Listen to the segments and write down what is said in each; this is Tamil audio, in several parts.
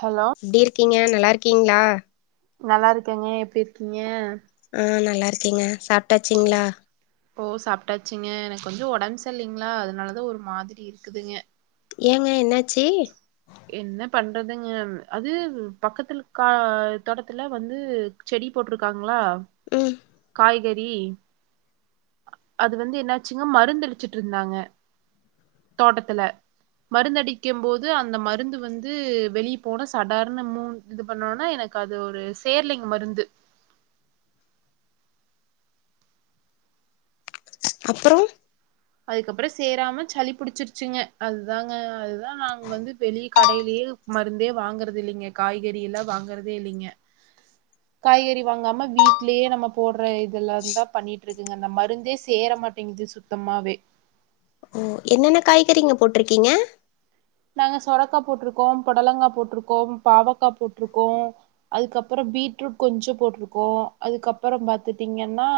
ஹலோ எப்டி இருக்கீங்க நல்லார்க்கீங்ளா நல்லார்க்கேங்க எப்டி இருக்கீங்க ஆ நல்லா இருக்கேங்க சாப்ட்டாச்சிங்ளா ஓ சாப்ட்டாச்சுங்க எனக்கு கொஞ்ச உடம் செர்லிங்ளா அதனாலதா ஒரு மாதிரி இருக்குதுங்க ஏங்க என்னாச்சி என்ன பண்றதுங்க அது பக்கத்துல கா தோட்டத்துல வந்து செடி போட்டிருக்காங்ளா ம் காய்கறி அது வந்து என்னாச்சுங்க மருந் தெளிச்சிட்ருந்தாங்க தோட்டத்துல மருந்தடிக்கும் போது அந்த மரு மருந்து வந்து வெளியி போன சாடார்னு மூ இது பண்ணுவொன்னா எனக்கு அது ஒரு சேர்லிங் மருந்து அப்பறோ அதுக்கப்ற சேராம சளி புடிச்சிருச்சுங்க அது தாங்க அதுதா நாங்க வந்து வெளிய் கடையிலேயே மருந்தே வாங்குறது இல்லீங்க காய்கறி எல்லா வாங்குறதே இல்லீங்க காய்கறி வாங்காம வீட் ட்லேயே நம்ம போடுற இதுலந்தா பண்ணிட்டு இருக்குங்க இந்த மருந்தே சேர மாட்டேங்குது சுத்தமாவே ஓ என்னென்ன காய்கறிங்க போட்டுருக்கீங்க நாங்க சொரக்கா போட்டுருக்கோ புடலங்கா போட்டுருக்கோ பாவக்கா போட்டுருக்கோ அதுக்கப்றோ பீட்ரூட் கொஞ்சோ போட்டுருக்கோ அதுக்கப்றோ பாத்துட்டீங்கன்னா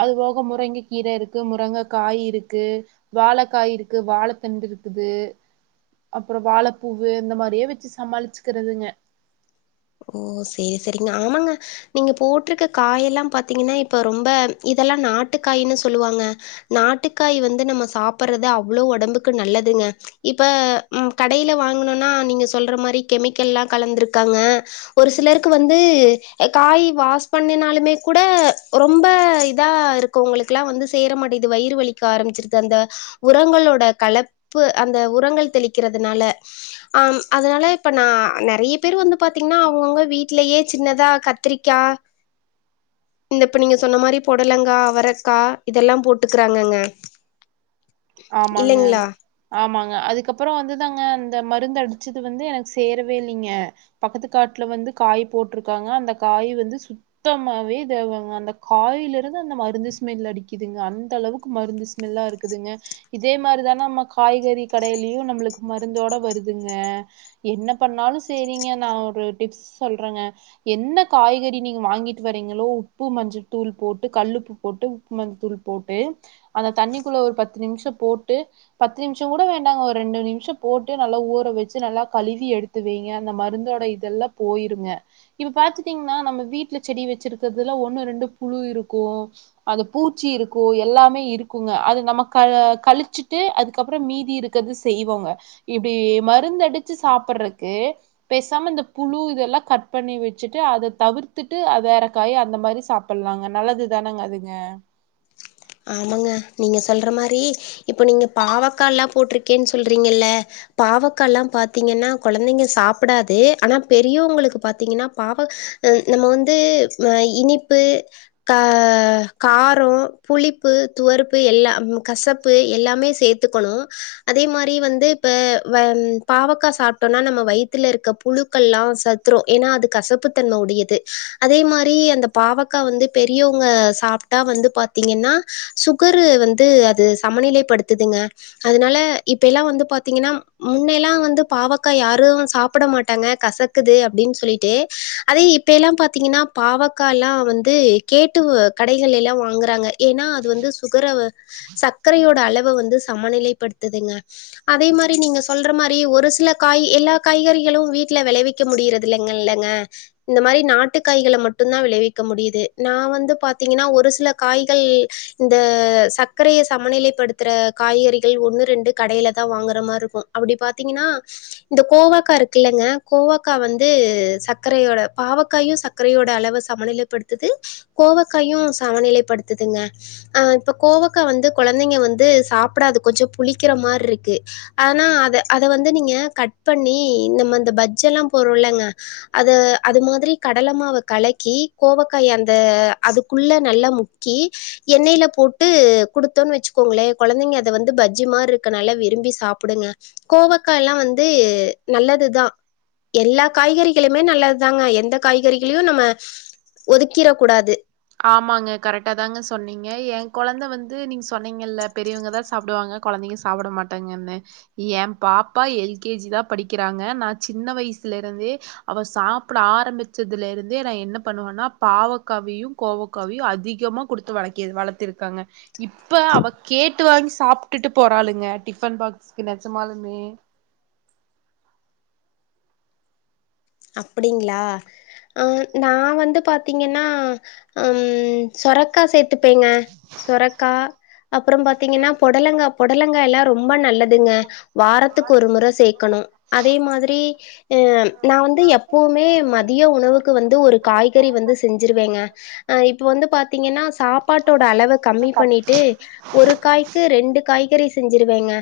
அது போக முருங்க கீர இருக்கு முருங்க காய் இருக்கு வாழக்காய் இருக்கு வாழத்தண்டு இருக்குது. அப்றோ வாழப்பூவு இந்த மாதிரியே வச்சு சமாளிச்சுக்குறதுங்க ஓ சேரி சேரிங்க ஆமாங்க! நீங்க போட்டுருக்க காயெல்லா பாத்தீங்கன்னா இப்ப ரொம்ப இதெல்லா நாட்டு காய்ன்னு சொல்லுவாங்க நாட்டுக்காய் வந்து நம்ம சாப்புர்றது அவ்ளோ ஒடம்புக்கு நல்லதுங்க. இப்ப ம் கடைல வாங்கணும்னா நீங்க சொல்ற மாரி கெமிக்கல்லா கலந்துருக்காங்க ஒரு சிலருக்கு வந்து எ காய் வாஷ் பண்ணினாலுமே குட ரொம்ப இதா இர் கொங்களுக்கெல்லா வந்து சேர மாட்டிது வயிறு வலிக்க ஆரம்பிச்சிர்து அந்த உரங்களோட கலப்பு அந்த உரங்கள் தெளிக்கிறதுனால ஆம் அதனால இப்ப நா நெறைய பேரு வந்து பாத் பாத்தீங்கன்னா அவங்கவுங்க வீட்லயே சின்னதா கத்ரிக்கா இந்த இப்ப நீங்க சொன்ன மாரி புடலங்கா அவரக்கா இதெல்லா போட்டுக்கறாங்கங்க ஆமாங்க ஆமாங்க அதுக்கப்பறோ வந்துதாங்க அந்த மருந்து அடிச்சது வந்து எனக்கு சேரவே இல்லீங்க. பக்கத்து காட்டுல வந்து காய் போட்டுருக்காங்க அந்த காய் வந்து சுத் தமாவே தேவெங்க அந்த காயில இருந்து அந்த மருந்து ஸ்மெல் அடிக்குதுங்க அந்த அளவுக்கு மருந்து ஸ் மெல்லா இருக்குதுங்க. இதே மாரிதான அம்ம காய்கறி கடையிலயு நம்ளுக்கு மருந்தோட வருதுங்க. என்ன பண்ணாலு சேரிங்க நா ஒரு டிப்ஸ் சொல்றேங்க என்ன காய்கறி நீங்க வாங்கிட்டு வர்றீங்களோ உப்பு மஞ்ச தூள் போட்டு கல்லுப் போட்டு உப்புமஞ் தூள் போட்டு அந்த தண்ணிக்குள்ள ஒரு பத்து நிமிஷோ போட்டு பத்து நிமிஷோ கூட வேண்டாங்க ஒரு ரெண்டு நிமிஷோ போட்டு நல்லா ஊற வெச்சு நல்லா கழுவி எடுத் த்து வெய்ங்க அந்த மருந்தோட இதெல்லா போயிருங்க இப்ப பாத்ட்டீங்ன்னா நம்ம வீட்டுல செடி வெச்சுர்கறது ஒண்ணு ரெண்டு புழு இருக்கு அது பூச்சி இருக்கு எல்லாமே இருக்குங்க அது நமக் கழ்இ கழிச்சுட்டு அதுக்கப்புறோ மீதி இருக்குறது செய்வோங்க இப்டி மருந்த அடிச்சு சாப்புர்றத்க்கு பேசாம இந்த புழு இதெல்லா கட் பண்ணி வச்சுட்டு அத தவிர்த்துட்டு வேற காய் அந்த மாதிரி சாப் பண்வாங்க நல்லது தானேங்க அதுங்க ஆமாங்க நீங்க சொல்ற மாரி இப்போ நீங்க பாவக்கால்லா போட்ருக்கேன்னு சொல்றீங்கல்ல பாவக்க எல்லா பாத்தீங்கன்னா கொழந்தைங்க சாப்டாது ஆனா பெரியவங்களுக்கு பாத்தீங்கன்னா பாவக் நம்ம வந்து ம இனிப்பு கா காரோ புளிப்பு துவர்ப்பு எல்லா கசப்பு எல்லாமே சேத்துக்கணு அதே மாரி வந்து இப்ப வெ பாவக்கா சாப்ட்டோம்னா நம்ம வயித்லருக்க புழு கல்லா செத்துரு ஏன்னா அது கசப்புத்தன்ம உடையது அதே மாரி அந்த பாவக் கா வந்து பெரியவ்ங்க சாப்ட்டா வந்து பாத் தீங்கன்னா சுகரு வந்து அது சமநிலை படுத்துதுங்க அத்னால இப்ப எல்லா வந்து பாத்தீங்ன்னா முன்னையல்லாம் வந்து பாவக்கா யாரும் சாப்பிட மாட்டாங்க கசக்குது அப்டின்னு சொல்லிட்டு அதே இப் போல்லா பாத்தீங்கன்னா பாவக்கால்லா வந்து கேட்டு கடைகலெல்லா வாங்குறாங்க ஏன்னா அது வந்து சுகர சர்க்கரையோட அளவ வந்து சமநிலைப்படுத்துதுங்க அதே மாரி நீங்க சொல்ற மாரி ஒரு சில காய் எல்லா காய்கறிகளும் வீட்டுல விளைவிக்க வைக்க முடியறது இல்லங் இல்லங்க இந்த மாரி நாட்டுகாய்கள மட்டுந்தா விளைவிக்க முடியுது நா வந்து பாத்தீங்கன்னா ஒரு சில காய் கல் இந்த சக்கரைய சமநிலைப்படுத்துற காய்கறிகள் ஒன்னு ரெண்டு கடைல தா வாங்குற மாரி இருக்கும் அப்டி பாத்தீங்கன்னா இந்த கோவக்கா இருக்குல்லங்க கோவக்கா வந்து சக்கரையோட பாவக்காயும் சக் க்கரையோட அளவ சமநிலைப்படுத்துது கோவக்காயும் சமநிலைப்படுத்துதுங்க ஆ இப்ப கோவக்கா வந்து கொழந்தைங்க வந்து சாப்பிடாது கொஞ்ச புளிக்கிற மாரி இருக்கு அதனா அத அத வந்து நீங்க கட் பண்ணி நம்ம இந்த பஜ்ஜி எல்லாம் போற்றோ இல்லங்க அது அது மாதிரி கடலமாவ கலக்கி கோவக்காய அந்த அதுக்குள்ள நல்லா முக் க்கி எண்ணெயில போட்டு குடுத்தோன்னு வச்சுக்கோங்களே கொழந்தைங்க அத வந்து பஜ்ஜு மார் இருக்குன் நல்லா விரும்பி சாப்பிடுங்க கோவக்காயல்லா வந்து நல்லதுதா எல்லா காய்கறிகளுமே நல்லதுதாங்க எந்த காய்கறிகளையு நம்ம ஒதுக்கிற கூடாது ஆமாங்க கரெக்டா தாங்க சொன்னீங்க ஏ கொழந்த வந்து நீங்க சொன்னீங்கல்ல பெரியவங்கதா சாப்டுவாங்க கொழந்தைங்க சாப்பிட மாட்டாங்கன்னு ஏ பாப்பா எல் கே ஜி தா படிக்கிறாங்க நா சின்ன வயசுல இருந்தே அவ சாப்பிட ஆரம்பிச்சதுல இருந்தே நா என்ன பண்ணுவன்னா பாவக்காவியும் கோவக்காவியு அதிகமா குடுத்து வளக்கி வளத்திருக்கங்க இப்ப அவ கேட்டு வாங்கி சாப்ட்டுட்டு போறாளுங்க டிஃபன் பாக்ஸ்க்கு நெஜமாலுமே அப்டிங்களா அ நா வந்து பாத்தீங்கன்னா ம் சொரக்கா சேத் துப்பேங்க சொரக்கா அப்பறோ பாத்தீங்கன்னா பொடலங்கா பொடல லங்கா எல்லா ரொம்ப நல்லதுங்க வாரத்துக்கு ஒரு முற சேக்கணும் அதே மாதிரி ஆ நா வந்து எப்பவுமே மதிய உணவுக்கு வந்து ஒரு காய்கறி வந்து செஞ்சுருவேங்க அ இப்ப வந்து பாத்தீங்கன்னா சாப்பாட்டோட அளவ கம்மி பண்ணிட்டு ஒரு காய்க்கு ரெண்டு காய்கறி செஞ்சுருவேங்க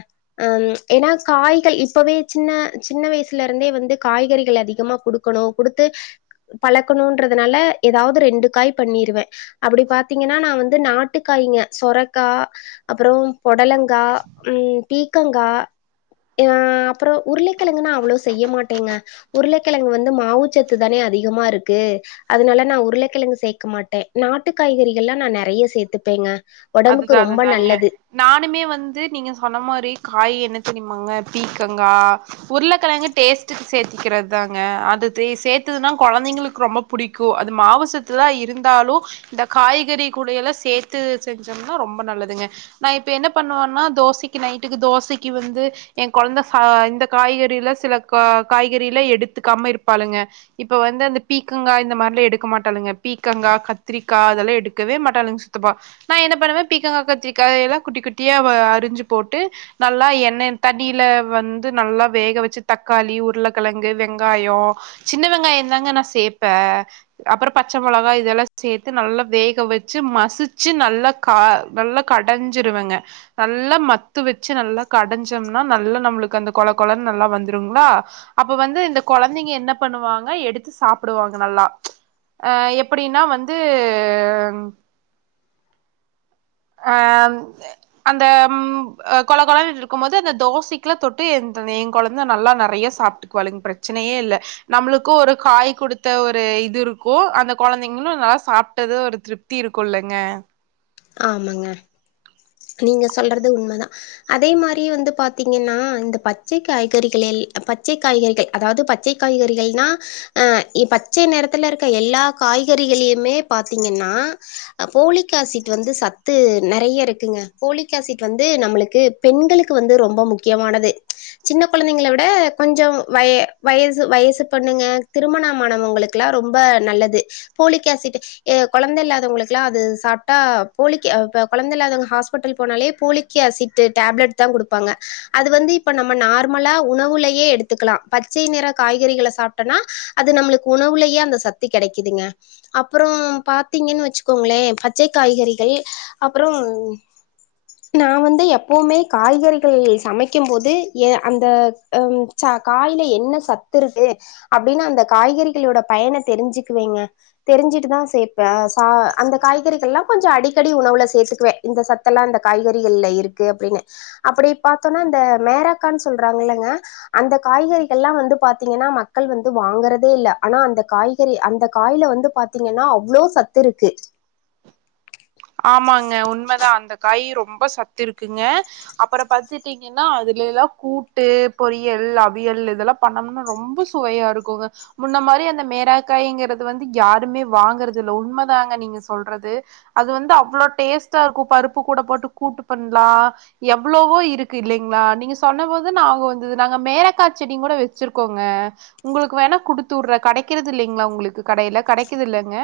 ம் ஏன்னா காய்கள் இப்பவே சின்ன சின்ன வயசுல இருந்தே வந்து காய்கறி கள் அதிகமா குடுக்கணும் குடுத்து பழக்கணுன்றதுனால ஏதாவது ரெண்டு காய் பண்ணிருவே அப்டி பாத்தீங்கன்னா நா வந்து நாட்டுக்காய்ங்க சொரக்கா அப்பறோ பொடலங்கா ம் பீக்கங்கா ஆ அப்பறோ உருளைக்கிழங்கு நா அவ்வளோ செய்ய மாட்டேங்க உருளக்கெழங்கு வந்து மாவுச்சத்து தானே அதிகமா இருக்கு அதனால நா உருளைக்கிழங்கு சேக்க மாட்டே நாட்டு காய்கறிகல்லா நா நெறைய சேத்துப்பேங்க அதுதா ஒடம்புக்கு ரொம்ப அதுதாங்க நல்லது நானுமே வந்து நீங்க சொன்ன மாரி காய் என்ன தெரியுமாங்க பீக்கங்கா உருளக்கெழங்க டேஸ்ட்டுக்கு சேத்திக்கிறது தாங்க அது சேத்ததுன்னா கொழந்தைங்களுக்கு ரொம்ப புடிக்கும் அது மாவுசத்து தா இருந்தாலும் இந்த காய்கறி கூடெல்லா சேத்து செஞ்சம்ன்னா ரொம்ப நல்லதுங்க நா இப்ப என்ன பண்ணுவன்னா தோசைக்கு நைட்டுக்கு தோசைக்கு வந்து எ கொழந்த ச இந்த காய்கறில சில கா காய்கறில எடுத்துக்காம இருப்பாளுங்க இப்ப வந்து அந்த பீக்கங்கா இந்த மாதிரிலா எடுக்க மாட்டாங்க பீக்கங்கா கத்திரிக்கா அதெல்லா எடுக்கவே மாட்டாளுங்க ப்ப நா என்ன பண்ணுவே பீக்கங்கா கத்திக்கா எல்லா குட்டி குட்டியா அறிஞ்சு போட்டு நல்லா எண்ணெ தண்ணில வந்து நல்லா வேக வச்சு தக்காளி உருளக்கெழங்கு வெங்காயோ சின்ன வெங்காயம்ந்தாங்க நா சேப்பே அப்புறோ பச்ச மிளகா இதெல்லா சேத்து நல்லா வேக வச்சு மசிச்சு நல் நல்லா நல்லா கடஞ்சிருவங்க நல்லா மத்து வச்சு நல்லா கடஞ்சோம்னா நல்லா நம்மளுக்கு அந்த கொழ கொழனு நல்லா வந்துருங்களா அப்ப வந்து இந்த கொழந்தைங்க என்ன பண்ணுவாங்க எடுத்து சாப்பிடுவாங்க நல்லா அ எப்டின்னா வந்து அ அந்த ம் கொழ கொழனு இருக்கு போது அந்த தோசைக்குலா தொட்டு என் குழந்த நல்லா நறையா சாப் க்குழுவாங் பிரச்சனையே இல்ல நம்மளுக்கு ஒரு காய் கொடுத்த ஒரு இது இருக்கு அந்த கொழந்தைங்களு நல்ல சாப்ட்டது ஒரு திருப் தி இருக்குள்ளங்க ஆமாங்க நீங்க சொல்றது உண்மதா அதே மாரி வந்து பாரத்தீங்கன்னா இந்த பச்சை காய்கறிகள் எல் பச்சை காய்கறிகள் அதாவது பச்சை காய்கறிகள்னா அ பச்சை நேரத்துல இருக்க எல்லா காய்கறிகளையுமே பாத்தீங்கன்னா அ போலிக்ஆசிட் வந்து சத்து நறைய இருக்குங்க ஃபோலிக்அசிட் வந்து நம்மளுக்கு பெண்களுக்கு வந்து ரொம்ப முக் முக்கியமானது சின்ன குழந்தைங்கள விட கொஞ்சம் வய வயசு வயசு பொண்ணுங்க திருமணமானவங்களுக்கு க்குலா ரொம்ப நல்லது போலிக்அசிட் கொழந்தை இல்லாதவங்களுக்குல்லா அது சாப் ட போலிக்கு கொழந்த இல்லாதவங்க ஹாஸ்பிட்டல் போனாலே ஃபோலிக்கு அசிட்டு டேப்லெட் த்தா குடுப்பாங்க அது வந்து இப்ப நம்ம நார்மலா உணவுலயே எடுத்துக்கலா பச்சை நிற காய்கறிகள சாப் னா அது நம்மளுக்கு உணவுலயே அந்த சத்து கெடைக்குதுங்க அப்புறோ பாத்தீங்கன்னு வச்சுக்கோங்களே பச்சை காய்கறிகள் அப்புறோ நா வந்து எப்பவுமே காய்கறிகள் சமைக்கு போது ஏ அந்த அம் ச காய்ல என்ன சத்துருக்கு அப்டின்னு அந்த காய்கறிகளோட பயன தெரிஞ்சுக்குவேங்க தெரிஞ்சிட்டு தா சேப்பே ச அந்த காய்கறி எல்லா கொஞ்சம் அடிக்கடி உணவுல சே்த்தக்குவே இந்த சத்தெல்லா இந்த காய்கறிகள்ல இருக்கு அப்டின்னு அப்படி பாரத்தோம்னா இந்த மேராக்கான்னு சொல்றாங்க இல்லங்க அந்த காய்கறிகல்லா வந்து பாத்தீங்கன்னா மக்கள் வந்து வாங்கறதே இல்ல ஆனா அந்த காய்கறி அந்த காய்ல வந்து பாத்தீங்கன்னா அவ்ளோ சத்து இருக்கு ஆமாங்க உண்மதா அந்த காய் ரொம்ப சத்து இருக்குங்க அப்பறோ பாத்துட்டீங்கன்னா அதுலேல்லா கூட்டு பொரியல் அவியல் இதெல்லா பண்ணம்னா ரொம்ப சுவையா இருக்குங்க முன்ன மாரி அந்த மேரக்காய்ங்கிறது வந்து யாருமே வாங்குறது இல்ல உண்மதாங்க நீங்க சொல்றது அது வந்து அவ்ளோ டேஸ்ட்டா இருக்கு பருப்பு கூட போட்டு கூட்டு பண்லா எவ்ளவோ இருக்கு இல்லைங்களா நீங்க சொன்னபோது ஞாபோ வந்தது நாங்க மேலக்கா செடி கூட வச்சிருக்கோங்க உங்களுக்கு வேணா குடுத்து வுடுற கடைக்கறது இல்லைங்களா உங்களுக்கு கடையில கடைக்குது இல்லங்க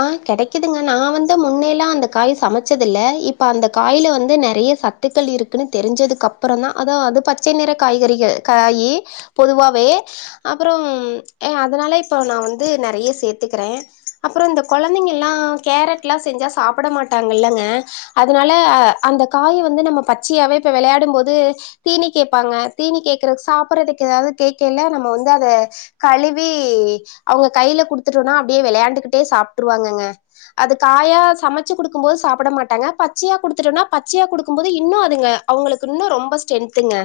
ஆ கிடைக்குதுங்க நா வந்து முன்னேல்லா அந்த காய் சமைச்சது இல்ல இப்ப அந்த காயில வந்து நிறைய சத் கத்துக்கள் இருக்குன்னு தெரிஞ்சதுக்கப்புறதா அதா அது பச்சை நிற காய்கறிகள் காயி பொதுவாவே அப்புறோ அதனால இப்ப நா வந்து நறைய சேத்துக்கறே அப்றோ இந்த கொழந்தைங்கல்லா கேரட்லா செஞ்சா சாப்ட மாட்டாங்கல்லங்க அதனால அ அந்த காய வந்து நம்ம பச்சையாவே இப்ப வெளயாடும் போது தீனி கேப்பாங்க தீனி கேக்குறக்கு சாப்றதுக்கு ஏதாவது கேக்கேல நம்ம வந்து அத கழுவி அவுங்க கையில குடுத்துட்டோனா அப்டியே வெளயாண்டுகிட்டே சாப்ட்டுருவாங்கங்க அது காயா சமச்சு குடுக்கும் போது சாப்ட மாட்டாங்க பச்சையா குடுத்துட்டோம்னா பச்சையா குடுக்கும் போது இன்னு அதுங்க அவுங்களுக்கு இன்னு ரொம்ப ஸ்ட்ரென்த்துங்க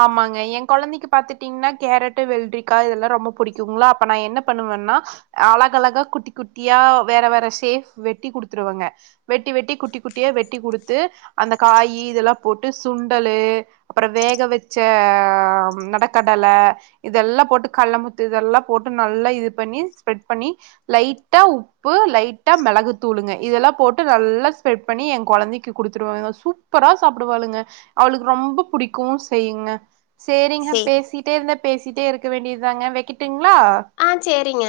ஆமாங்க எ கொழந்தைக்கு பாத்துகிட் ன்னா கேரட்டு வெல்ரிக்கா இதெல்லா ரொம்ப புடிக்குங்ளா அப்ப நா என்ன பண்ணுவேன்னா அழக அழகா குட்டி குட்டியா வேற வேற ஷேஃப் வெட்டி குடுத்துருவங்க வெட்டி வெட்டி குட்டி குட்டியா வெட்டி குடுத்து அந்த காயி இதெல்லா போட்டு சுண்டலு அப்புற வேக வெச்ச நெடக்கடல இதெல்லா போட்டு கல்லமுத்து இதெல்லா போட்டு நல்லா இது பண்ணி ஸ்ப்ரெட் பண்ணி லைட்டா உப் உப்பு லைட்டா மெளகு தூளுங்க இதெல்லா போட்டு நல்லா ஸ்ப்ரெட் பண்ணி எ கொழந்தைக்கு குடுத்துருவங்க சு ப்பரா சாப்டுவாளுங்க அவளுக்கு ரொம்ப பிடிக்கு செய்யுங்க சேரிங்க சேரி பேசிட்டே இருந்தே பேசிட்டே இருக்க வேண்டியது தாங்க வெக்கட்டுங்ளா ஆ சேரிங்க